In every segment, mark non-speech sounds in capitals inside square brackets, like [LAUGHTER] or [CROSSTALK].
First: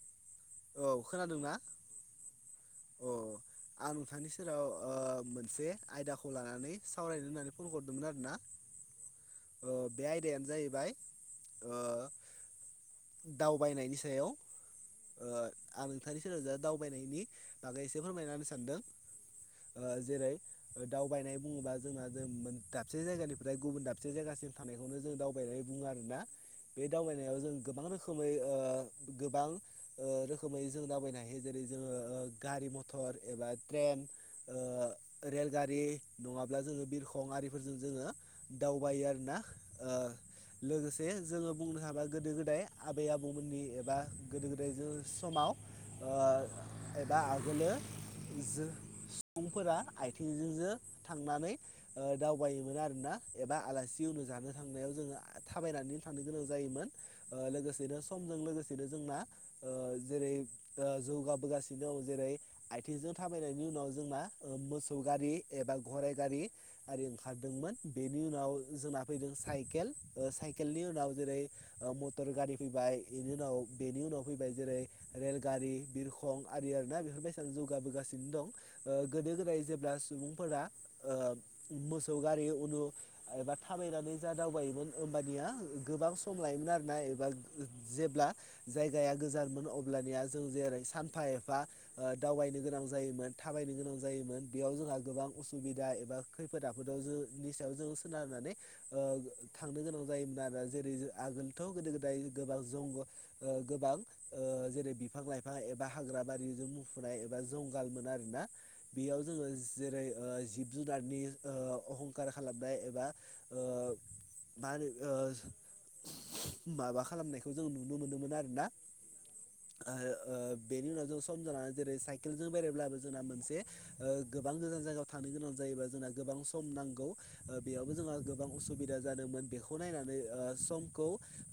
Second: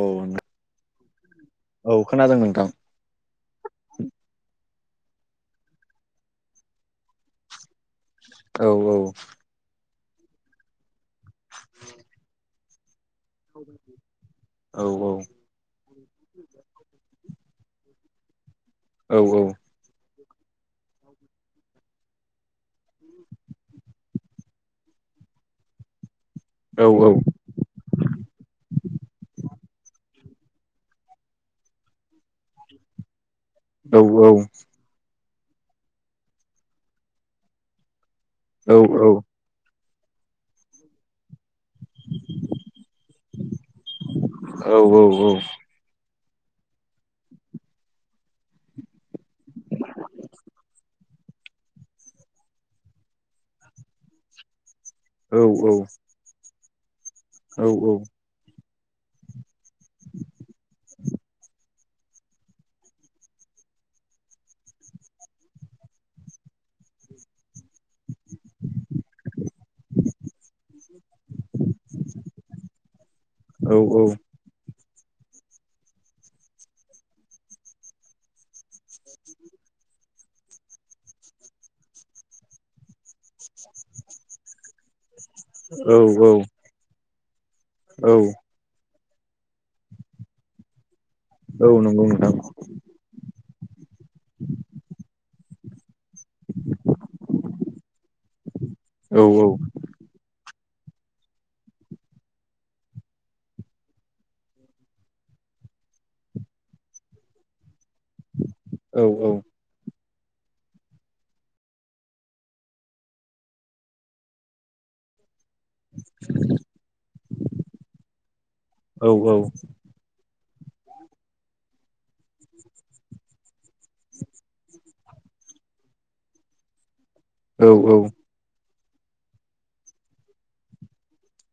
औ नो औ खोनादोंना? नोंथां अ आं नोंथांनि सेराव ओ मोनसे आयदाखौ लानानै सावरायनो होननानै फन हरदोंमोन आरो ना औ औ ओ बे आयदायानो जाहैबाय ओ दावबायनायनि सायाव औ औ ओ आं नोंथांनि सेराव दा दावबायनायनि बागै ए से फोरमायनाहोनो सानदों औ ओ जेरै दावबायनाय बुङोबा जोंहा जों मोनदा से जायगानिफ्राय गुबुन दाबसे जायगासिम थानायखौनो जों दावबायनाय बुङो आरो ना बे दावबायनायाव जों गोबां रोखोमै ओ गोबां ओ रोखोमै जों दावबायनो हायो जेरै जोङो ओ गारि मथर एबा ट्रेन ओ रेलगारि नङाब्ला जोङो बिरखं आरिफोरजों जोङो दावबायो आरो ना ओ लोगोसे जोङो बुंनो हाबा गोदो-गोदाय आबै-आबौमोननि एबा गो औ औ औ ओ एबा आगोलो जो सुबुंफोरा आथिंजों जो थांनानै ओ दावबायोमोन आरोना एबा आलासि नुजानो थां नायाव जोङो थाबायनानै थांनो गोनां जायोमोन ओ लोगोसेनो समजों लोगोसेनो जोंना ओ जेरै जौगाबोगासिनो दं जेरै आथिंजों थाबायनायनि उनाव जोंना मोसौ गारि एबा गराइ गारि आरि ओंखारदोंमोन। बेनि उनाव जोंना फैदों साइकेल साइकेलनि उनाव जेरै मटर गारि फैबाय बेनि उनाव बेनि उनाव फैबाय जेरै रेलगारि बिरखं आरियना बेफोरबायदिानो जौगाबोगासिनो दं गोदो-गोदाय जेब्ला सुबुंफोरा ओ मोसौ गारि उनु एबा थाबायनानै जा दावबायोमोन। होनबानिया औ गोबां सम लायोमोन आरोना एबा औ जेब्ला जाय गाया गोजानमोन अब्लानिया जों जेरै सान फा एफा औ नंगौ ओ नोंथां दावबायनो गोनां जायोमोन थाबायनो गोनां जायोमोन बेयाव जोंहा गोबां असुबिदा एबा खैफोद आफोदाव जोंनि सायाव जों सोनारनानै औ औ ओ थांनो गोनां जायोमोन आरो जेरै आगोलथ' गोदो-गोदाय गोबां जंग गोबां ओ जेरै बिफां-लाइफां एबा हाग्रा बारिजों मुफुनाय एबा जं गल मोन आरोना औ बेयाव जोङो जेरै ओ जिब-जुनारनि ओ अहंखार खालामनाय एबा ओ मा होनो ओ माबा खालामनायखौ जों नुनो मोनोमोन आरो औ औ ओ बेनि उनाव जों सम जानानै जेरै साइकेल जों बेरायब्लाबो जोंना मोनसे ओ गोबां गोजान जायगायाव औ नंगौ नोंथां औ औ थां [INAUDIBLE] सुबिदा जादोंमोन बेखौ नायनानै ओ समखौ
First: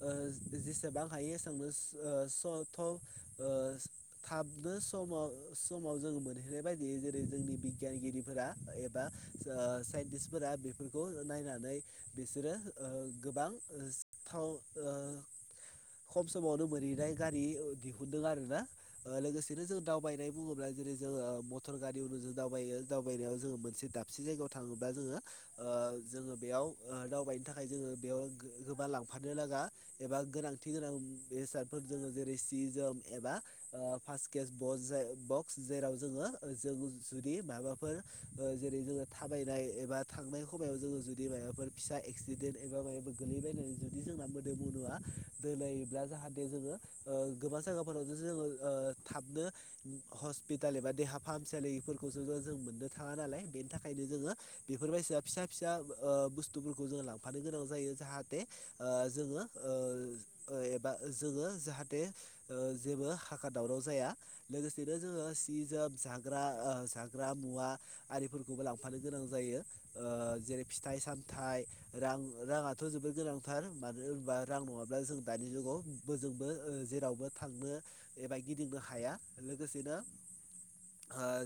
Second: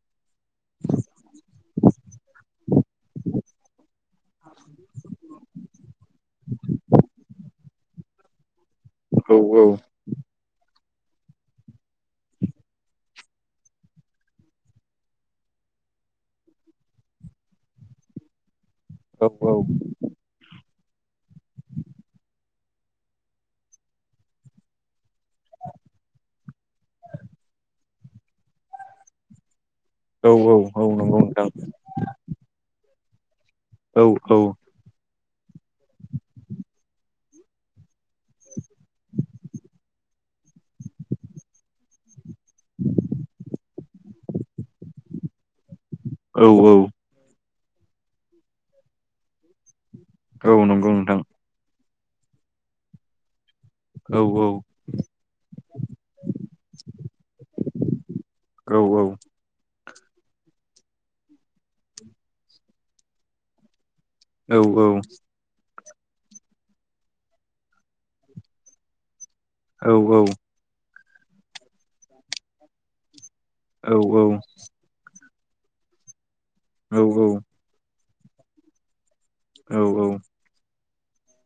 ओ जेसेबां हायो एसांनो ओ स थाबनो समाव समाव जोङो मोनहैनाय बायदि जेरै जोंनि बिगियानगिरिफोरा एबा ओ साइस्फोरा फोरखौ नायनानै बिसोरो गोबां सिथाव खब समब मोनैनाय गारि दिहुनदों आरो ना लोगोसेनो जों दावबायनाय बुङोब्ला जेरै जोङो मटर गारिफोरजों दावायो दावबायनायाव जोङो मोनसे दाबसे जायगायाव थाङोब्ला जोङो ओ जोङो बेयाव दावबायनो थाखाय जोङो बेयाव गोबां लांफानो नाङा औ औ औ नंगौ नोंथां [INAUDIBLE] जेराव जोङो जों जुदि माबाफोर जेरै जोङो थाबायनाय एबा थांनाय खायाव जो जुदि माबाफोर फिसा एक्स द एबा मा गोलैबायनानै जु जोंना मोदोम मुा दोलायोब्ला जाहाथे जोङो गोबां जायगाफोरावो जोङो थाबनो हस्पिताल एबा देहा फाहामसालिफोरखौस जों मोननो थाङा नालाय बेनि थाखायनो जोङो बेफोरबायायदिसिना फिसा फिसा बुस्थुफोरखौ जोङ लांफानो गोनां जायो जाहाथे ओ जोंङो ओ एबा जोङो जाहाथे जेबो हाखा दावराव जाया लोगो लोगोसे द जो सिज जाग्रा जाग्रा मुवा आरिफोरखौबो लांफानो गोनां जायो जेरै फिथाइ सामथाइ रां राङाथ' जोबोद गोनांथार मानो होनोबा रां नङाब्ला जों दानि जुगाव बोजोंबो जेरावबो थांनो एबा गिदिंनो हाया औ औ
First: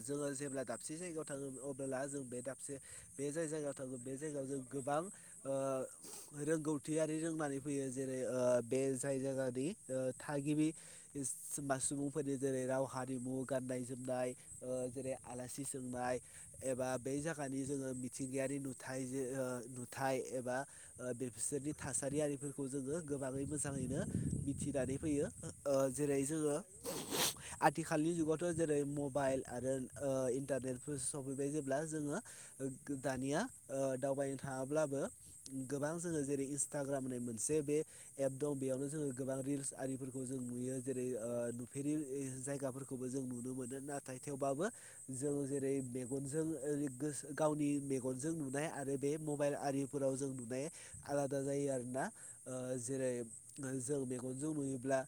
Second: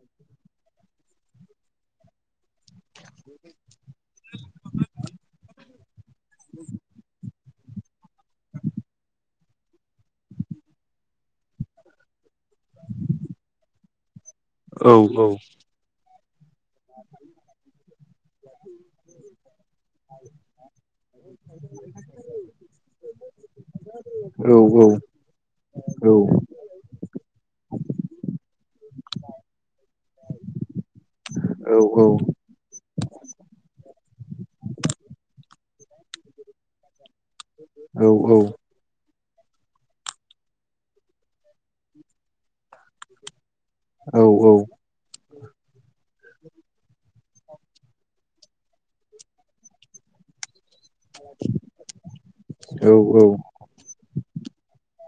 जोंङो जेब्ला दाबसे जायगायाव थाङोमोन अब्ला जों बे बे जाय जायगायाव थांगो बे जायगायाव जों गोबां रोंगौथियारि रोंनानै फैयो जेरै बे जाय जायगानि थागिबि सुबुंफोरनि जेरै राव हारिमु गाननाय जोमनाय ओ जेरै आलासि सोंनाय एबा बे जायगानि जोङो मिथिंगायारि नुथाय नुथाय एबा बे बिसोरनि थासारियारिफोरखौ जोङो बाङै मोसानाय मिथिनानै फैयो जेरै जोङो आथिखालनि जुगावथ' जेरै मबाइल आरो ओ इन्टारनेटफोर सफैबाय जेब्ला औ औ जोङो दानिया ओ दावबायनो थाङाब्लाबो गोबां जोंङो जेरै इन्सटाग्राम होननाय मोनसे बे औ एप दं बेयावनो जोङो गोबां रिल्स आरिफोरखौ जों नुयो जेरै नुफेरि जायगाफोरखौबो जों नुनो मोनो नाथाय औ थेवबो जों जेरै मे गावनि म जों नुनाय आरो बे मबाइल आरिफोराव जों नुनाय आलादा जायो आरोना ओ जेरै औ जों मेगनजों नुयोब्ला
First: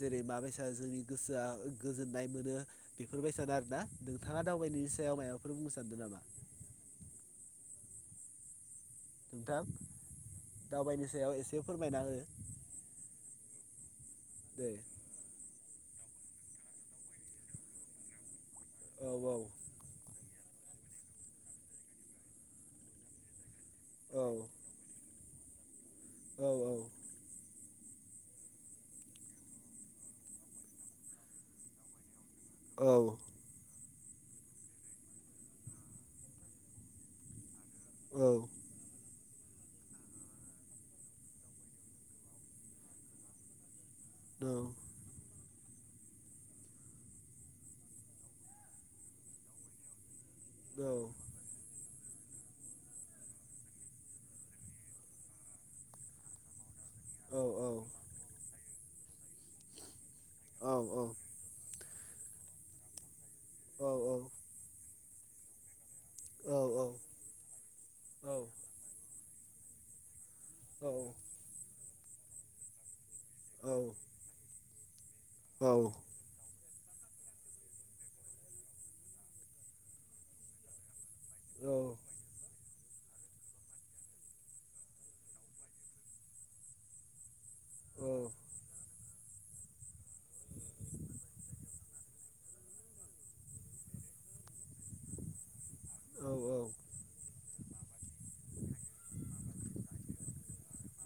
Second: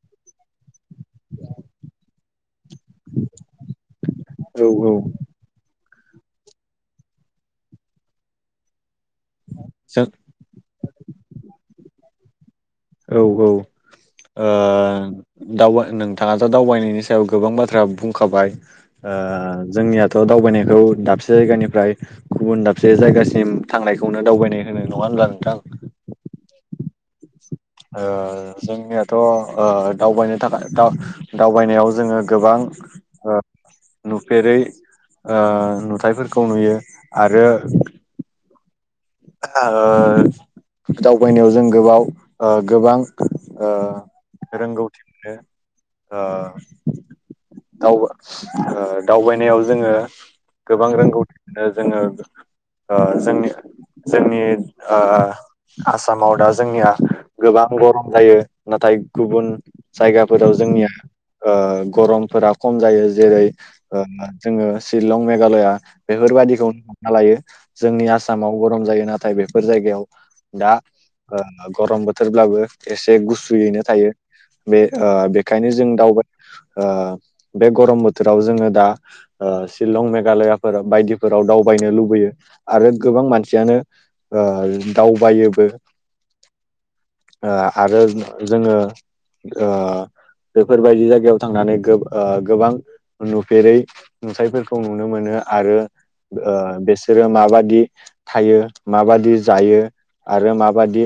जेरै माबायसा जोंनि गोसोआ गोजोन मोनो बेफोरबायदिनोना नोंथाङा जों दावनायनि सायाव माबाफोर बुं [UNINTELLIGIBLE] नोंथां दावबायनो सायाव एसे फोरमायना हो औ औ ओ दे दाउ नोंथाङाथ' दावबायनायनि सायाव गोबां बाथ्रा बुंखाबाय औ जोंनियाथ' दावबायनाय बे खौ दाबसे जायगानिफ्राय गुबुन दाबसे जायगासिम औ थांनायखौनो दावबायनाय होनो नङा होनब्ला नोंथां औ ओ जोंनियाथ ओ दावबायनो थाखाय दावबायनायाव जोंङो गोबां औ नुफेरैओ नुथायाइफोरखौ नुयो आरो औ ओ दावबायनायाव जों गोबाव गोबां रोंगौथि ओ दावबायनायाव जोंङो गोबां रोंगौथिखौनो जोङो ओ जोंनि जोंनि ओ आसामाव दा जोंनिया गोबां औ गरम जायो नाथाय गुबुन जायगाफोराव जोंनिया ओ गरमफोरा खम जायो ओ जेरै औ जोंङो शिलं मेघालया बेफोरबाददिखौनो औ हमना लायो जोंनि आसामाव गरम जायो नाथाय बेफोर जायग दा ओ गरम बोथोरब्लाबो ए जे गुसुयैनो थायो बे ओ बेखायनो जों दावबाय ओ बे गरम बोथोराव जोंङो दा ओ शिलं मेघालयाफोर बायदि फोराव दावबायनो लुबैयो आरो गोबां मानसि सियानो ओ दावबायोबो ओ आरो जोंङो ओ बेफोरबायदि जायगायाव थांनानै ओ गो गोबां नुफेरै नुथायफोरखौ नुनो मोनो आरो ओ बिसोरो माबादि थायो माबादि जायो आरो माबादि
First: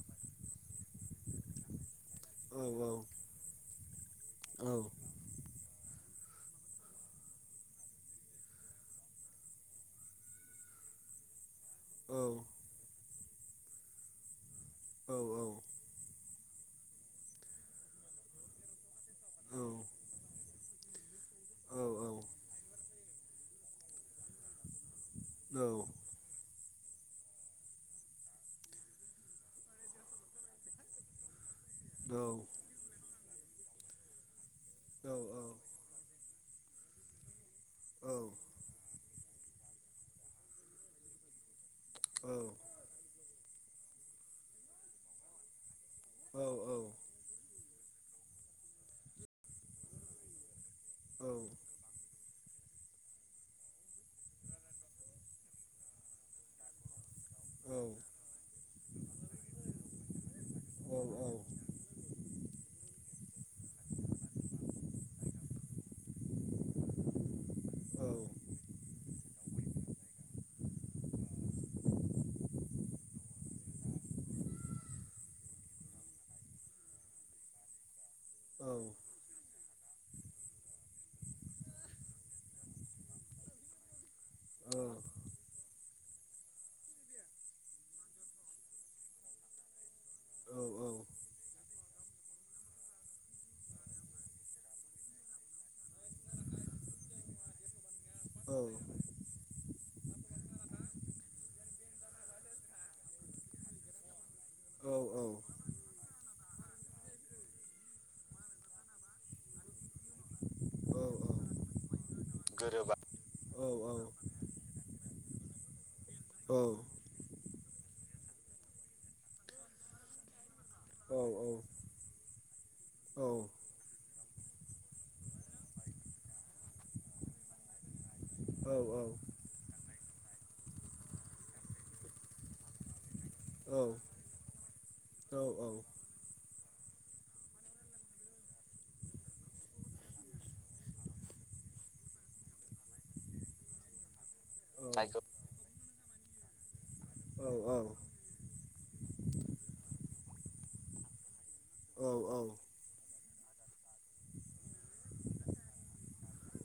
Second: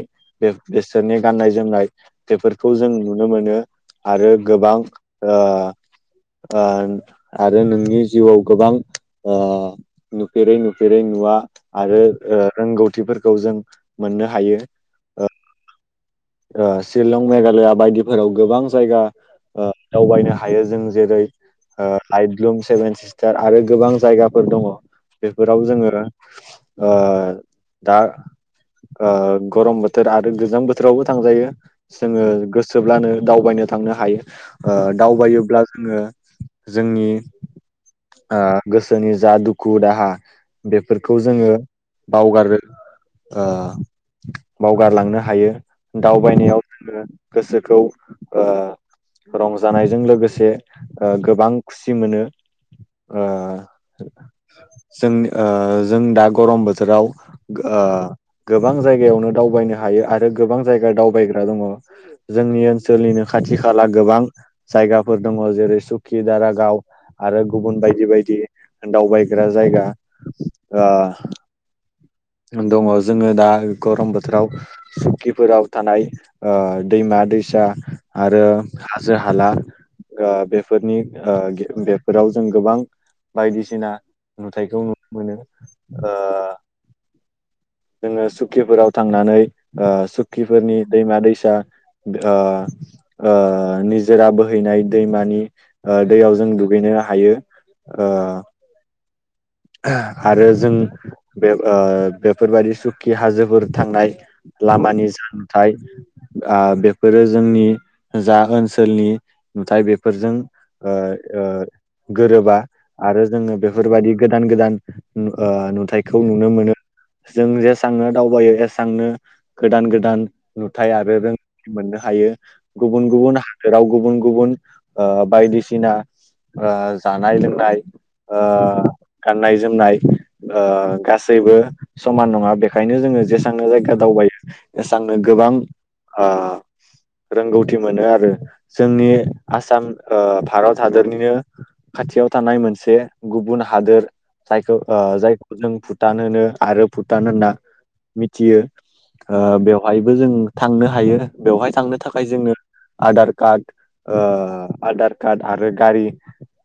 बेसोरनि गाननाय जोमनाय? बेफोरखौ जों नुनो मोनो आरो गोबां [INAUDIBLE] आरो नोंनि जिउआव गोबां नुफेरै नुफेरै नुवा आरो रोंगौथिफोरखौ जों मोननो हायो। शिलं मेघालया बायदिफोराव गोबां जायगा दावबायनो हायो जों जेरै लाइट्लुम सेभेन सिस्टार आरो गोबां जायगाफोर दङ। बेफोराव जोङो दा गरम बोथोर आरो गोजां बोथोरावबो थांजायो। जोङो गोसोब्लानो दावबायनो थांनो हायो दावबायोब्ला जोङो जोंनि औ औ गोसोनि जा दुखु दाहा बेफोरखौ जोङो गोरोबा जायखौ बावगार बावगारलांनो हायो। दावबायनायाव जोङो गोसोखौ रंजानायजों लोगोसे ओ गोबां खुसि मोनो। ओ जों ओ जों दा गरम बोथोराव ओ गोबां जायगायावनो दावबायनो हायो आरो गोबां जायगा दावबायग्रा दङ। जोंनि ओनसोलनिनो खाथि खाला गोबां जायगाफोर दङ जेरै सुकि, दारागाव आरो गुबुन बायदि बायदि दावबायग्रा जायगा ओ [INAUDIBLE] दङ जोङो दा गरम बोथोराव सुखिफोराव थानाय ओ दैमा दैसा आरो हाजो हाला ओ बेफोरनि ओ बेफोराव जों गोबां बायदिसिना नुथायखौ नुनो मोनो। ओ जोङो सुकिफोराव थांनानै ओ सुखिफोरनि दैमा दैसा ओ ओ निजोरा बोहैनाय दैमानि ओ दैयाव जों दुगैनो हायो ओ आरो जों बे ओ बेफोरबायदि सुखि हाजोफोर थांनाय ला मानि जान्थाय ओ बेफोरो जोंनि जा ओनसोलनि नुथाइ बेफोरजों ओ ओ गोरोबा आरो जोङो बेफोरबादि ओ नुथायखौ नुनो मोनो जों जे सांनो दावबायो एसांनो गोदान गोदान नुथाय आरो रोंथि मोननो हायो। गुबुन गुबुन हादोराव गुबुन गुबुन ओ बायदिसिना ओ जानाय लोंनाय ओ औ औ। गाननाय जोमनाय ओ गासैबो समान नङा बेखायनो जोङो जेसांनो जायगा दावबायो एसांनो गोबां ओ रोंगौथि मोनो आरो जोंनि आसाम ओ भारत हादरनिनो खाथियाव थानाय मोनसे गुबुन हादोर जायखौ ओ जायखौ जों भुटान होनो आरो भुटान होनना मिथियो। ओ बेवहायबो जों थांनो हायो बेवहाय थांनो थाखाय जोंनो आधार कार्ड ओ आधार कार्ड आरो गारि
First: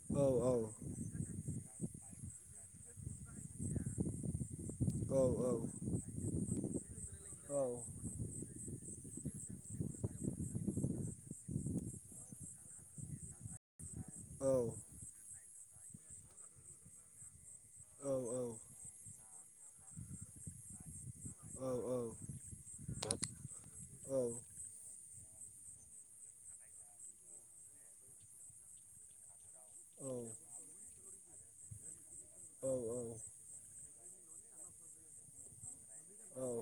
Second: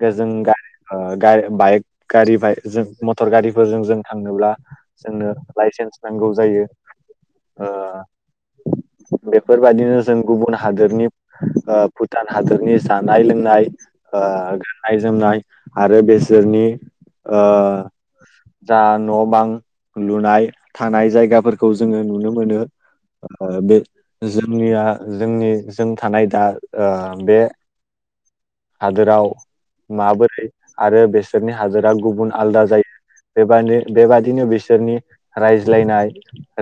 गोजों गारि ओ गाइ बाइक गारि भाय जों मटर गारिफोरजों जों थांनोब्ला जोंनो लाइसेन्स नांगौ जायो ओ बेफोरबायदिनो जों गुबुन हादोरनि ओ भुटान हादोरनि जानाय लोंनाय। ओ गाननाय जोमनाय आरो बेसोरनि ओ जा न' बां लुनाय थानाय जाय गाफोरखौ जोङो नुनो मोनो ओ बे जोंनिया जोंनि जों थानाय दा ओ बे हादोराव माबोरै आरो बेसोरनि हादोरा गुबुन आलदा जायो। बेबा-बेबादिनो बिसोरनि रायज्लायनाय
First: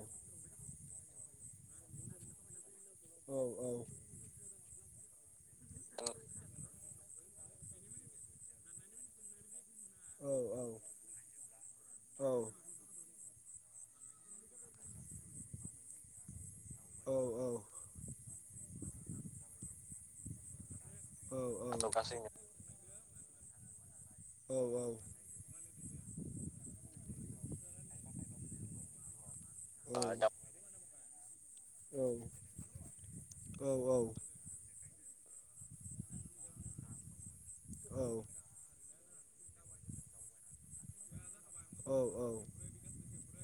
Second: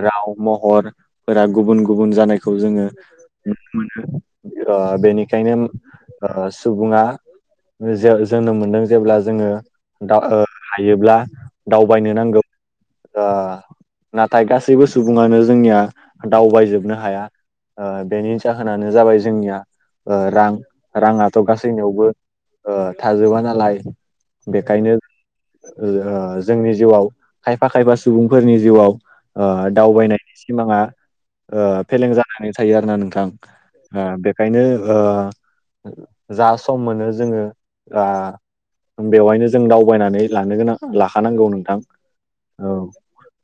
राव महरफोरा गुबुन गुबुन जानायखौ जोङो नुनो मोनो। ओ बेनिखायनो ओ सुबुङा जो-जोनोम मोनदों जेब्ला जोङो। दा ओ हायोब्ला दावबायनो नांगौ ओ नाथाय गासैबो सुबुङानो जोंनिया दावबायजोबनो हाया। ओ बेनि जाहोनानो जाबाय जोंनिया ओ रां राङा थ' गासैनियावबो गासै ओ थाजोबा नालाय औ औ बेखायनो ओ जोंनि जिउआव खायफा खायफा सुबुंफोरनि जिउआव ओ औ दावबायनाय सिमाङा ओ फेलें जानानै थायो आरोना नोंथां बेखायनो ओ जा सम मोनो जोङो आ बेवहायनो जों दावबायनानै लांनो गोनां लाखानांगौ नोंथां औ औ।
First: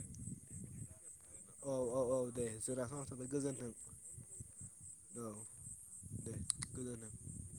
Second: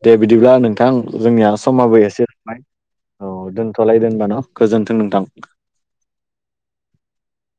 दे बिदिब्ला नोंथां जोंनिया औ समाबो एसे औ एसे दे जोंना समा थौबाय औ गोजोन्थों दोनथ'लाय दोनब न' गोजोन्थों नोंथां। गोजोनथों।